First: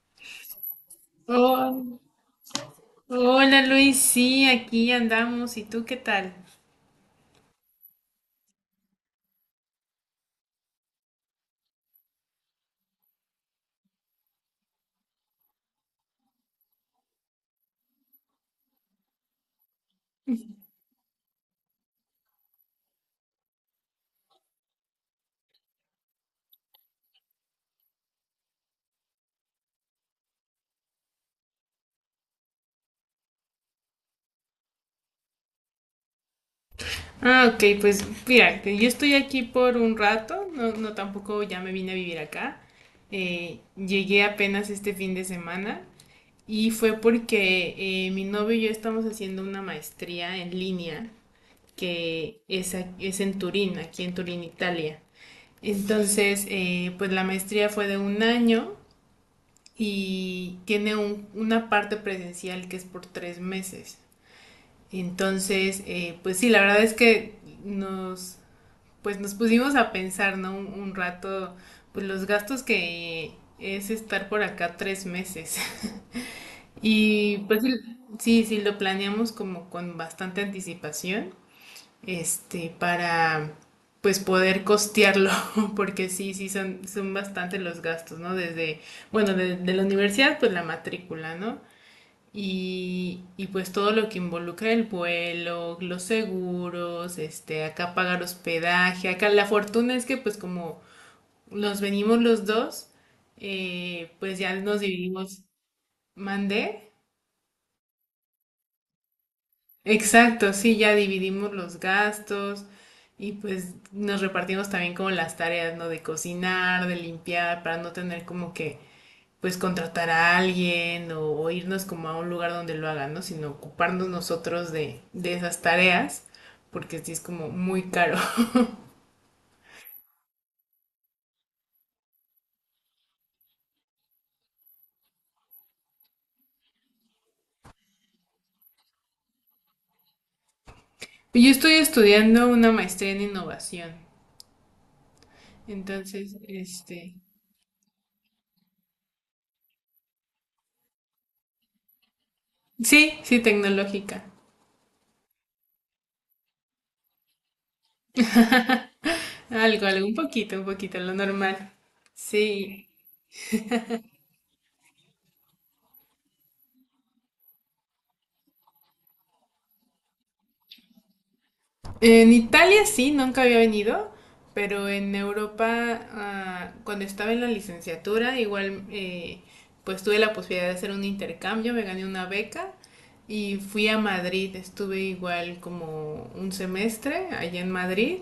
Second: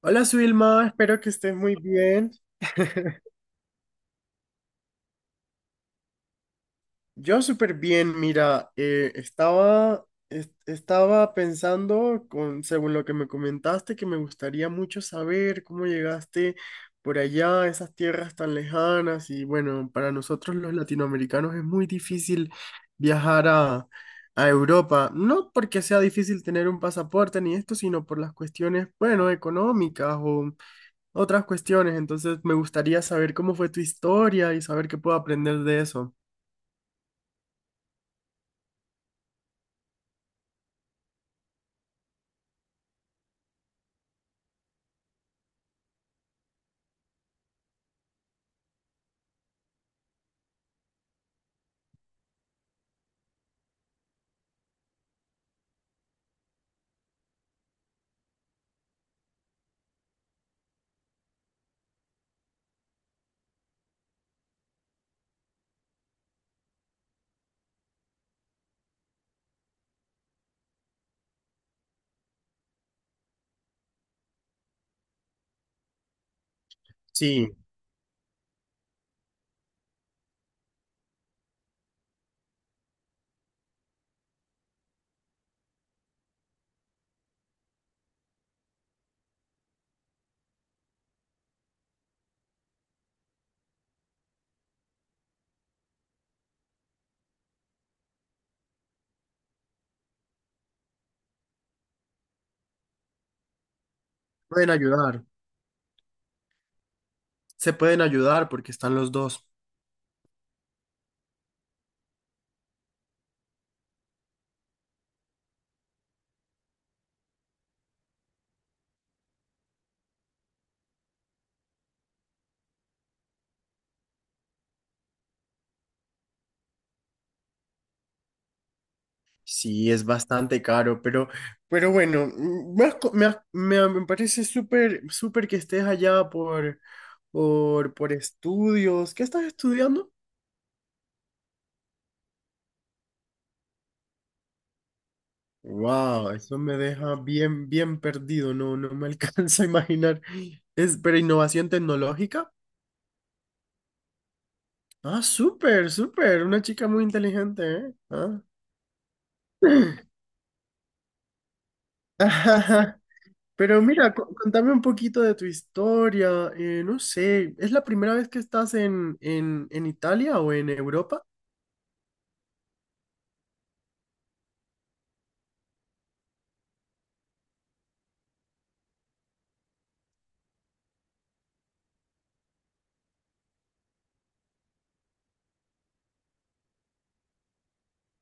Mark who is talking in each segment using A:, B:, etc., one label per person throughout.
A: Hola, Suilma, espero que estés muy
B: Oh,
A: bien.
B: hola Luis, sí, aquí andamos. ¿Y tú qué tal?
A: Yo súper bien, mira, estaba pensando, con, según lo que me comentaste, que me gustaría mucho saber cómo llegaste por allá a esas tierras tan lejanas y bueno, para nosotros los latinoamericanos es muy difícil viajar a Europa, no porque sea difícil tener un pasaporte ni esto, sino por las cuestiones, bueno, económicas otras cuestiones, entonces me gustaría saber cómo fue tu historia y saber qué puedo aprender de eso.
B: Ah, ok, pues mira, que yo estoy aquí por un rato, no, no tampoco ya me vine a vivir acá. Llegué apenas este fin de semana y fue porque mi novio y yo estamos haciendo una maestría en línea que es, es en Turín, aquí en Turín, Italia. Entonces, pues la maestría fue de un año y tiene una parte presencial que es por 3 meses. Entonces, pues sí, la verdad es que nos, pues nos pusimos a pensar, ¿no? Un rato, pues los gastos que es estar por acá 3 meses. Y
A: Sí,
B: pues sí, sí, sí, lo planeamos como con bastante anticipación, este, para pues poder costearlo, porque sí, sí son bastante los gastos, ¿no? Desde, bueno, de la universidad, pues la matrícula, ¿no? Y pues todo lo que involucra el vuelo, los seguros, este, acá pagar hospedaje. Acá la fortuna es que pues como nos venimos los dos, pues ya
A: pueden
B: nos
A: ayudar,
B: dividimos, mandé.
A: se pueden ayudar porque están los dos.
B: Exacto, sí, ya dividimos los gastos y pues nos repartimos también como las tareas, ¿no? De cocinar, de limpiar, para no tener como que pues contratar a alguien, o irnos como a un lugar donde lo hagan, ¿no? Sino ocuparnos nosotros de esas tareas, porque sí es como muy caro.
A: Sí, es bastante caro, pero bueno, mm, me, has co- me, has- me- me parece súper, súper que estés allá por estudios. ¿Qué estás estudiando?
B: Yo estoy estudiando una maestría en innovación,
A: Wow,
B: entonces,
A: eso me
B: este,
A: deja bien, bien perdido, no me alcanza a imaginar. Es, pero innovación tecnológica.
B: sí, sí, tecnológica.
A: Ah, súper, súper. Una chica muy inteligente, ¿eh? Ah.
B: Algo, algo, un poquito, lo normal. Sí.
A: Ajá. Pero mira, contame un poquito de tu historia. No sé, ¿es la primera vez que estás en Italia o en Europa?
B: En Italia sí, nunca había venido, pero en Europa, ah, cuando estaba en la licenciatura, igual pues tuve la posibilidad de hacer un intercambio, me gané una beca y fui a Madrid, estuve igual como un semestre allá en Madrid,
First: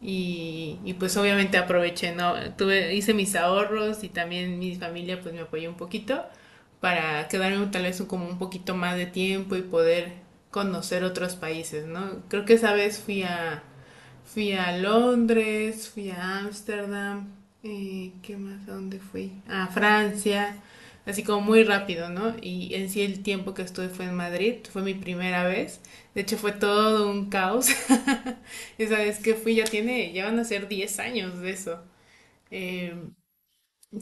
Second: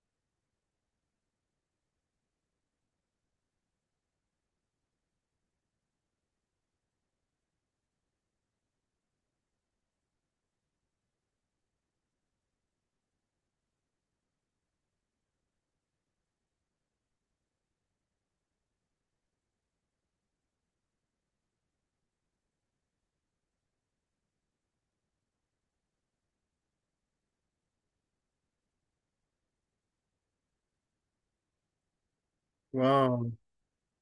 B: y pues obviamente aproveché, ¿no? Tuve, hice mis ahorros y también mi familia pues me apoyó un poquito para quedarme tal vez como un poquito más de tiempo y poder conocer otros países, ¿no? Creo que esa vez fui a Londres, fui a Ámsterdam, ¿qué más? ¿A dónde fui? A Francia, así como muy rápido, ¿no? Y en sí el tiempo que estuve fue en Madrid, fue mi primera vez, de hecho fue todo un caos. Esa vez que fui ya tiene, ya van a ser 10 años de eso. Eh,
A: Wow,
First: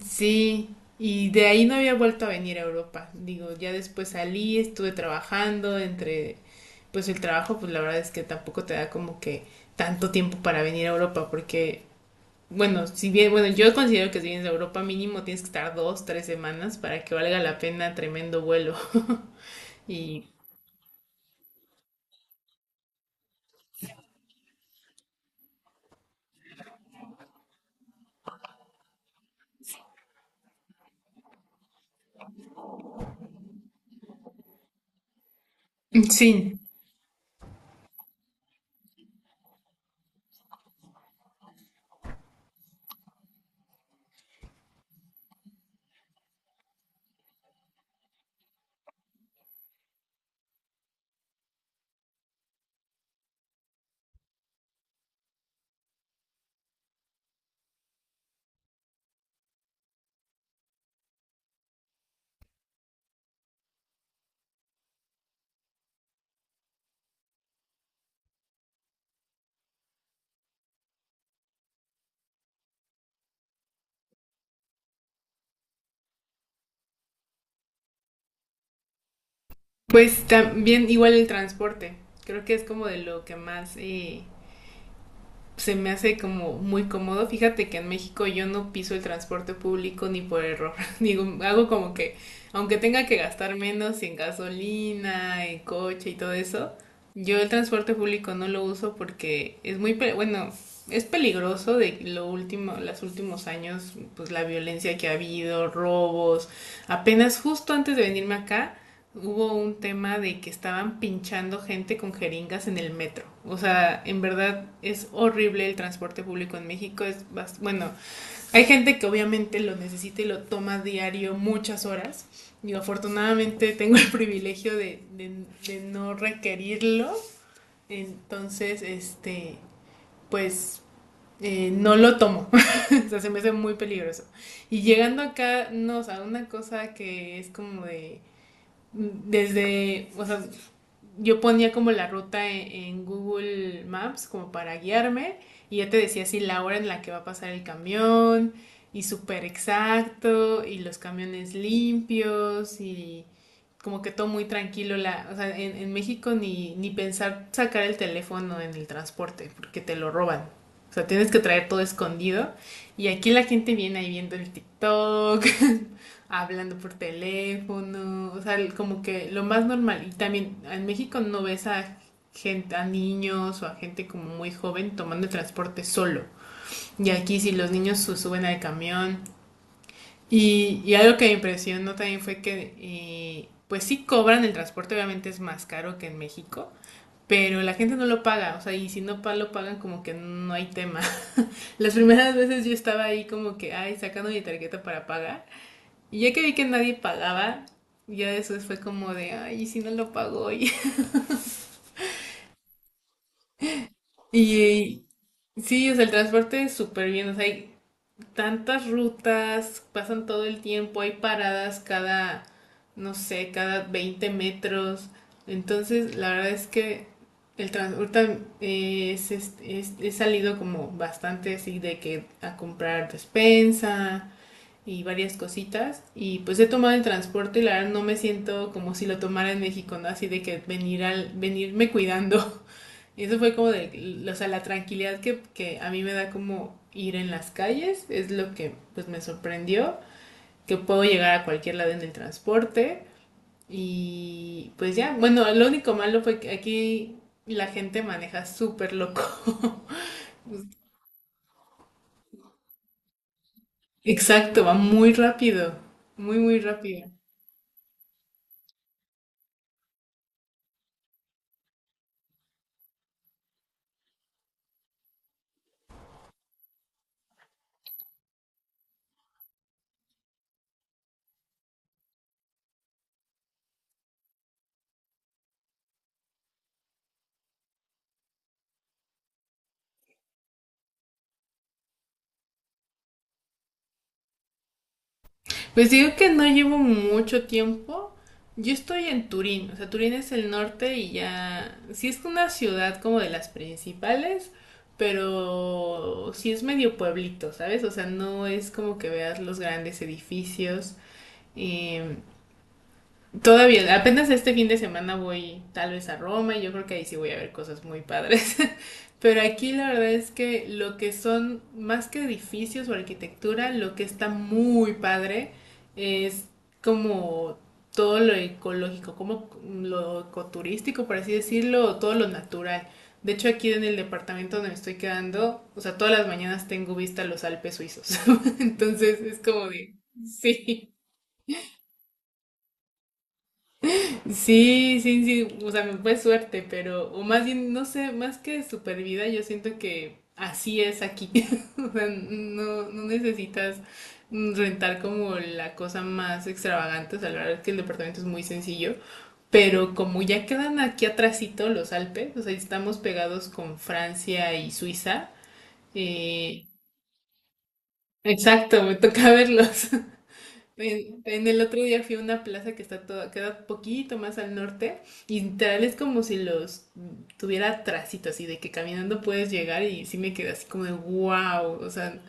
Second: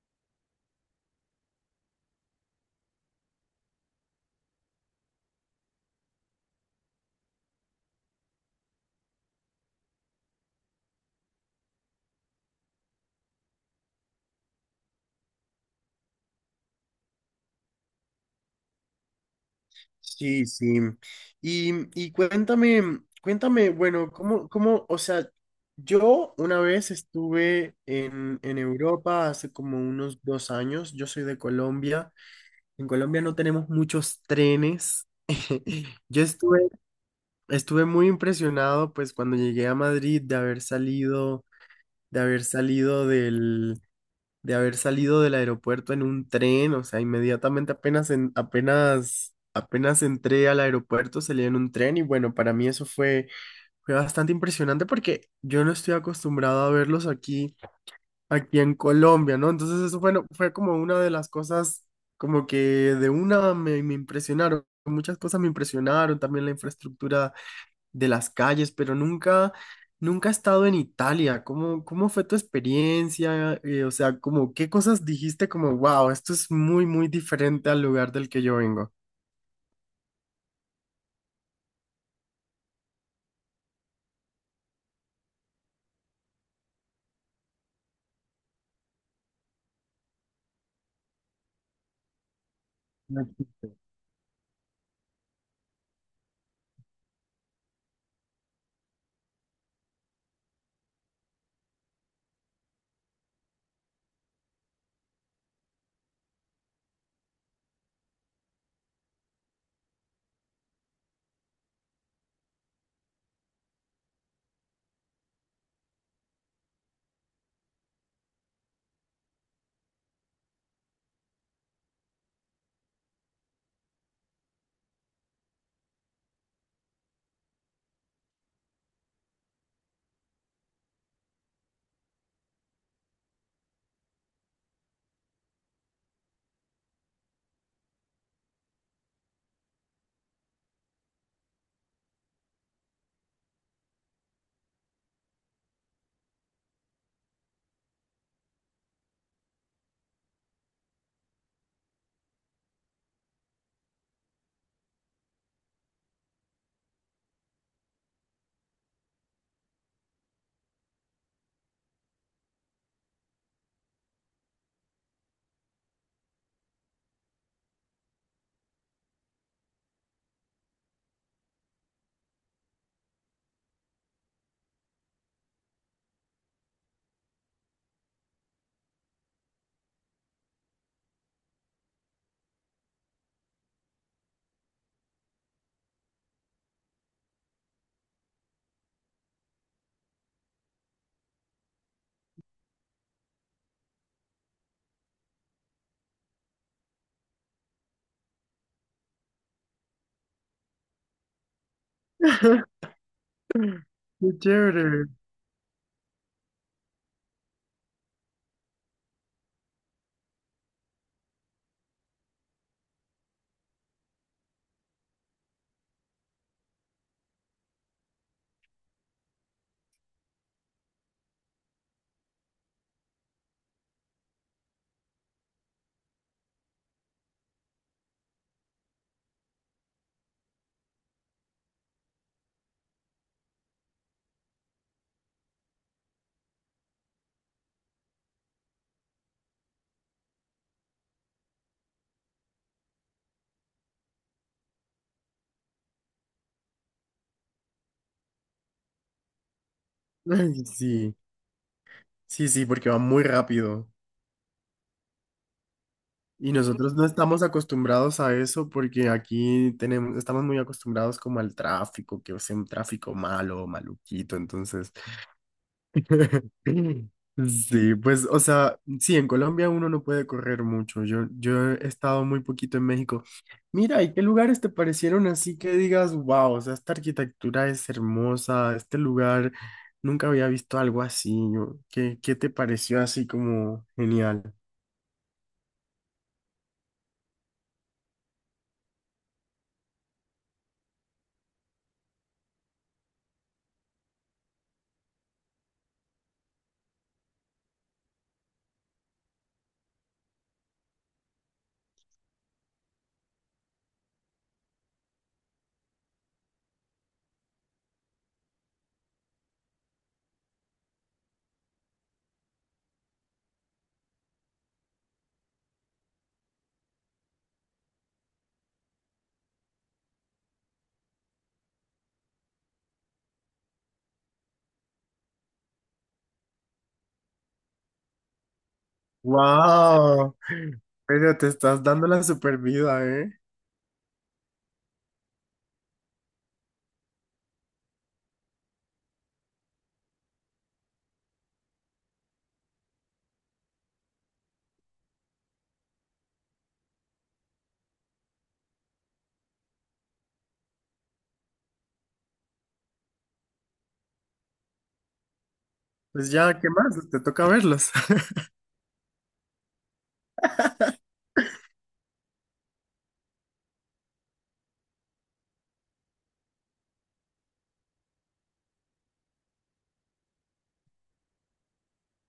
B: sí, y de ahí no había vuelto a venir a Europa. Digo, ya después salí, estuve trabajando pues el trabajo, pues la verdad es que tampoco te da como que tanto tiempo para venir a Europa, porque, bueno, si bien, bueno, yo considero que si vienes a Europa mínimo tienes que estar 2, 3 semanas para que valga la pena tremendo vuelo. Y
A: sí, sí. Y, y cuéntame, cuéntame, bueno, ¿cómo, cómo, o sea, yo una vez estuve en Europa hace como unos dos años, yo soy de Colombia, en Colombia no tenemos muchos trenes, yo
B: sí,
A: estuve estuve muy impresionado, pues, cuando llegué a Madrid de haber salido, de haber salido de haber salido del aeropuerto en un tren, o sea, inmediatamente apenas apenas entré al aeropuerto, salí en un tren y bueno, para mí fue bastante impresionante porque yo no estoy acostumbrado a verlos aquí, aquí en Colombia, ¿no? Entonces fue como una de las cosas, como que de una me impresionaron, muchas cosas me impresionaron, también la infraestructura de las calles, pero nunca, nunca he estado en Italia. ¿Cómo, cómo fue tu experiencia? O sea, como, ¿qué cosas dijiste como, wow, esto es muy, muy diferente al lugar del que yo vengo?
B: pues también igual el transporte. Creo que es como de lo que más se me hace como muy cómodo. Fíjate que en México yo no piso el transporte público ni por error. Digo, hago como que, aunque tenga que
A: Ay,
B: gastar menos en gasolina, en coche y todo eso, yo el transporte público no lo uso porque es muy, bueno, es peligroso de lo último, los últimos años, pues la violencia que ha habido, robos. Apenas justo antes de venirme acá, hubo un tema de que estaban pinchando gente con jeringas en el metro. O sea, en verdad es horrible el transporte público en México. Bueno, hay gente que obviamente lo necesita y lo toma diario muchas horas. Yo afortunadamente tengo el privilegio de no requerirlo. Entonces, este, pues no lo tomo. O sea, se me hace muy peligroso. Y llegando acá, no, o sea, una cosa que es como de desde, o sea, yo ponía como la ruta Google Maps como para guiarme y ya te decía así la hora en la que va a pasar el camión, y súper exacto, y los camiones limpios y como que todo muy tranquilo. O sea, en, México ni pensar sacar el teléfono en el transporte porque te lo roban. O sea, tienes que traer todo escondido. Y aquí la gente viene ahí viendo el TikTok, hablando por teléfono, o sea, como que lo más normal. Y también en México no ves a gente, a niños o a gente como muy joven tomando el transporte solo. Y aquí si los niños suben al camión. Y algo que me impresionó también fue que, pues sí cobran el transporte, obviamente es más caro que en México. Pero la gente no lo paga, o sea, y si no lo pagan, como que no hay tema. Las primeras veces yo estaba ahí como que, ay, sacando mi tarjeta para pagar, y ya que vi que nadie pagaba, ya después fue como de, ay, ¿y si no lo pagó?
A: qué
B: Y,
A: chévere.
B: y sí, o sea, el transporte es súper bien, o sea, hay tantas rutas, pasan todo el tiempo, hay paradas cada, no sé, cada 20 metros. Entonces, la verdad es que el transporte he salido como bastante así de que a comprar despensa y varias cositas. Y pues he tomado el transporte y la verdad no me siento como si lo tomara en México, ¿no? Así de que venir venirme cuidando. Y eso fue como de, o sea, la tranquilidad que a mí me da como ir en las calles, es lo que pues me sorprendió, que puedo llegar a cualquier lado en el transporte. Y pues ya, bueno, lo único malo fue que aquí la gente maneja súper loco.
A: Ay, sí, sí, sí, porque va muy rápido.
B: Exacto, va muy rápido, muy,
A: Y
B: muy
A: nosotros no
B: rápido.
A: estamos acostumbrados a eso porque aquí tenemos, estamos muy acostumbrados como al tráfico, que es un tráfico malo, maluquito, entonces... Sí, pues, o sea, sí, en Colombia uno no puede correr mucho. Yo he estado muy poquito en México. Mira, ¿y qué lugares te parecieron así que digas, wow, o sea, esta arquitectura es hermosa, este lugar, nunca había visto algo así. ¿Qué, qué te pareció así como genial?
B: Pues digo que no llevo mucho tiempo. Yo estoy en Turín, o sea, Turín es el norte y ya, sí es una ciudad como de las principales, pero sí es medio pueblito, ¿sabes? O sea, no es como que veas los grandes edificios. eh, Todavía, apenas este fin de semana voy tal vez a Roma, y yo creo que ahí sí voy a ver cosas muy padres. Pero aquí la verdad es que lo que son más que edificios o arquitectura, lo que está muy padre es como todo lo ecológico, como lo ecoturístico, por así decirlo, o todo lo natural. De hecho, aquí en el departamento donde me estoy quedando, o sea, todas las mañanas tengo vista a los Alpes suizos. Entonces es como de,
A: Wow,
B: sí.
A: pero te estás dando la super vida, ¿eh?
B: Sí, sí, sí, o sea, me fue suerte, pero, o más bien, no sé, más que supervida yo siento que así es aquí. O sea, no, no necesitas rentar como la cosa más extravagante, o sea, la verdad es que el departamento es muy sencillo, pero como ya quedan aquí atrásito los Alpes, o sea, estamos pegados con Francia y Suiza,
A: Pues ya,
B: eh,
A: ¿qué más? Te toca verlos.
B: exacto, me toca verlos. En el otro día fui a una plaza que está toda, queda poquito más al norte, y literal es como si los tuviera tracito, así de que caminando puedes llegar, y sí me quedé así como de wow, o sea,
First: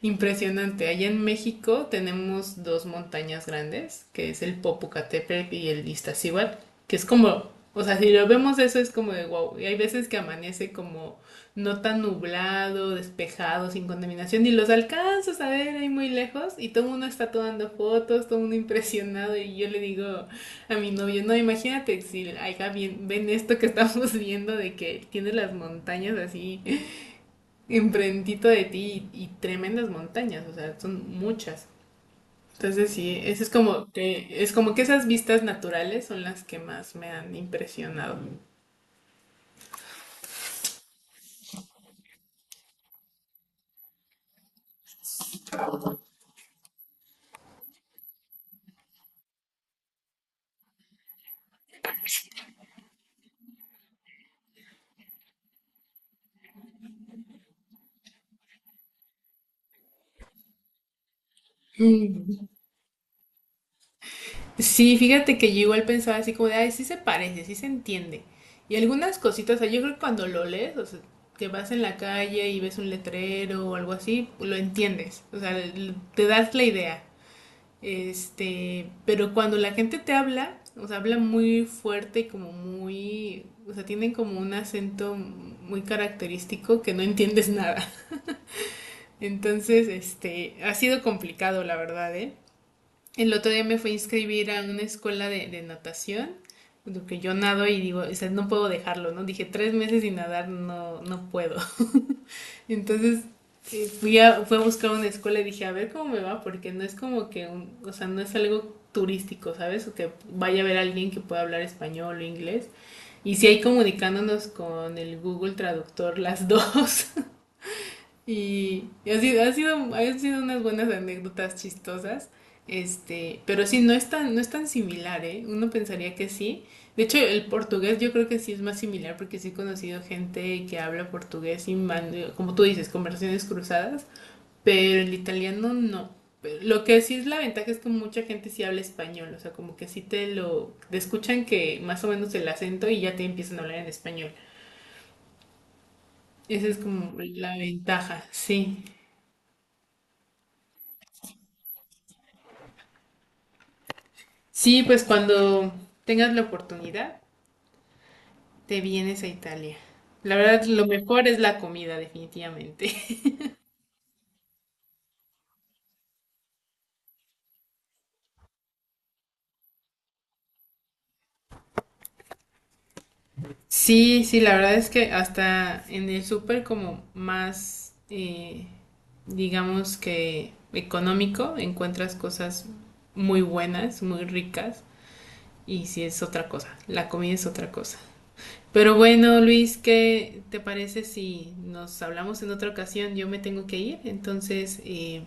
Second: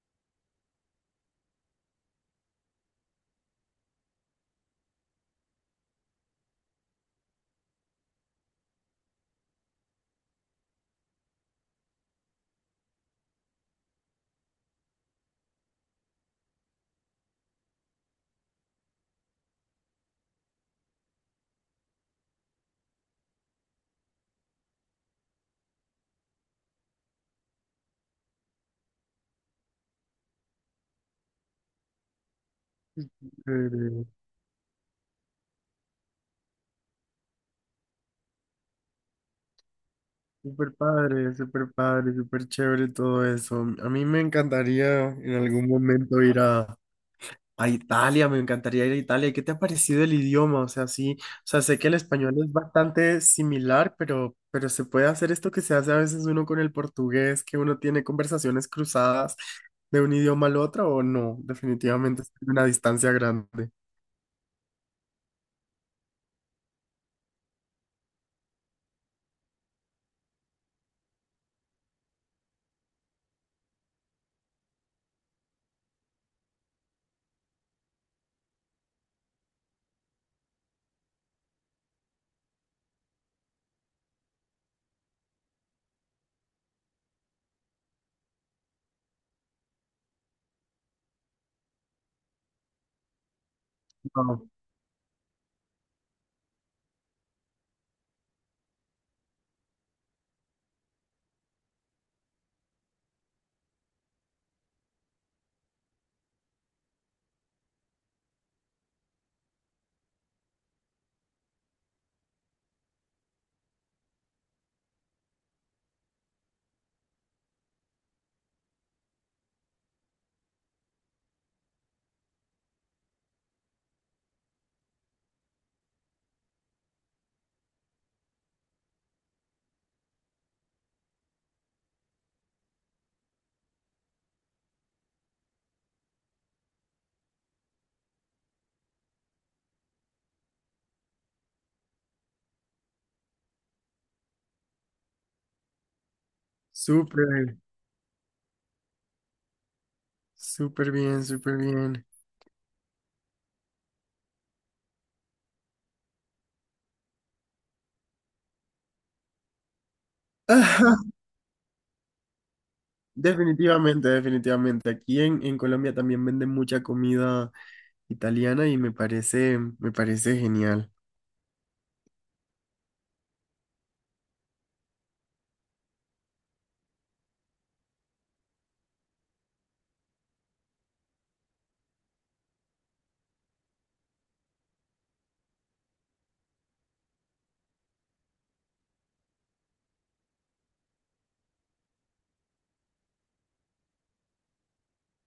B: impresionante. Allá en México tenemos dos montañas grandes, que es el Popocatépetl y el Iztaccíhuatl, que es como, o sea, si lo vemos eso es como de wow. Y hay veces que amanece como no tan nublado, despejado, sin contaminación, y los alcanzas a ver ahí muy lejos, y todo el mundo está tomando fotos, todo el mundo impresionado, y yo le digo a mi novio, no, imagínate si acá bien, ven esto que estamos viendo, de que tiene las montañas así enfrentito de ti, y tremendas montañas, o sea, son muchas. Entonces sí, eso es como que esas vistas naturales son las que más me han impresionado.
A: Súper padre, súper padre, súper chévere todo eso. A mí me encantaría en algún momento ir a Italia, me encantaría ir a Italia. ¿Qué te ha parecido el idioma? O sea, sí, o sea, sé que el español es bastante similar, pero se puede hacer esto que se hace a veces uno con el portugués, que uno tiene conversaciones cruzadas de un idioma al otro, o no, definitivamente es
B: Mm.
A: una distancia grande.
B: Sí, fíjate que yo igual pensaba así como de, ay, sí se parece, sí se entiende. Y algunas cositas, o sea, yo creo que cuando lo lees, o sea, que vas en la calle y ves un letrero o algo así, lo entiendes, o sea, te das la idea. Este, pero cuando la gente te habla, o sea, habla muy fuerte y como muy, o sea, tienen como un acento muy característico que no entiendes nada. Entonces, este, ha sido complicado, la verdad, ¿eh? El otro día me fui a
A: Wow,
B: inscribir a una escuela de natación, porque yo nado, y digo, o sea, no puedo dejarlo, ¿no? Dije, 3 meses sin nadar, no, no puedo. Entonces fui a buscar una escuela, y dije, a ver cómo me va, porque no es como que, un, o sea, no es algo turístico, ¿sabes? O que vaya a ver a alguien que pueda hablar español o inglés. Y si hay comunicándonos con el Google Traductor las dos. Han sido unas buenas anécdotas chistosas, este, pero sí, no es tan similar, ¿eh? Uno pensaría que sí. De hecho, el portugués yo creo que sí es más similar porque sí he conocido gente que habla portugués y, como tú dices, conversaciones cruzadas, pero el italiano no. Pero lo que sí es la ventaja es que mucha gente sí habla español, o sea, como que sí te lo, te escuchan que más o menos el acento y ya te empiezan a hablar en español. Esa es como la
A: súper,
B: ventaja, sí.
A: súper bien, súper bien.
B: Sí, pues cuando tengas la oportunidad, te vienes a Italia. La verdad, lo mejor es la comida, definitivamente.
A: Definitivamente, definitivamente. Aquí en Colombia también venden mucha comida italiana y me parece genial.
B: Sí, sí, la verdad es que hasta en el súper como más, digamos que económico, encuentras cosas muy buenas, muy ricas, y sí es otra cosa, la comida es otra cosa. Pero bueno, Luis, ¿qué te parece si nos hablamos en otra ocasión? Yo me tengo que ir, entonces,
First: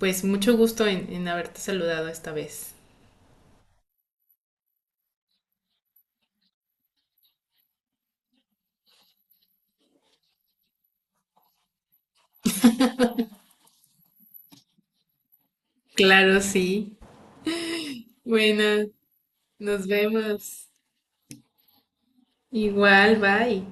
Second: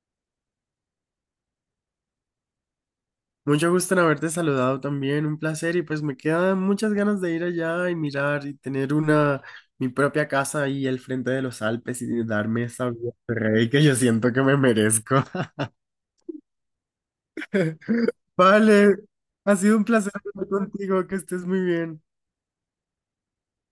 B: pues mucho gusto en, haberte saludado esta vez.
A: Mucho gusto en haberte saludado también, un placer y pues me quedan muchas ganas de ir allá y mirar y tener una, mi propia casa ahí al frente de los Alpes y darme esa vida de rey que yo siento que me merezco.
B: Claro, sí. Bueno,
A: Vale, ha sido un
B: nos
A: placer hablar
B: vemos.
A: contigo, que estés muy bien.
B: Igual, bye.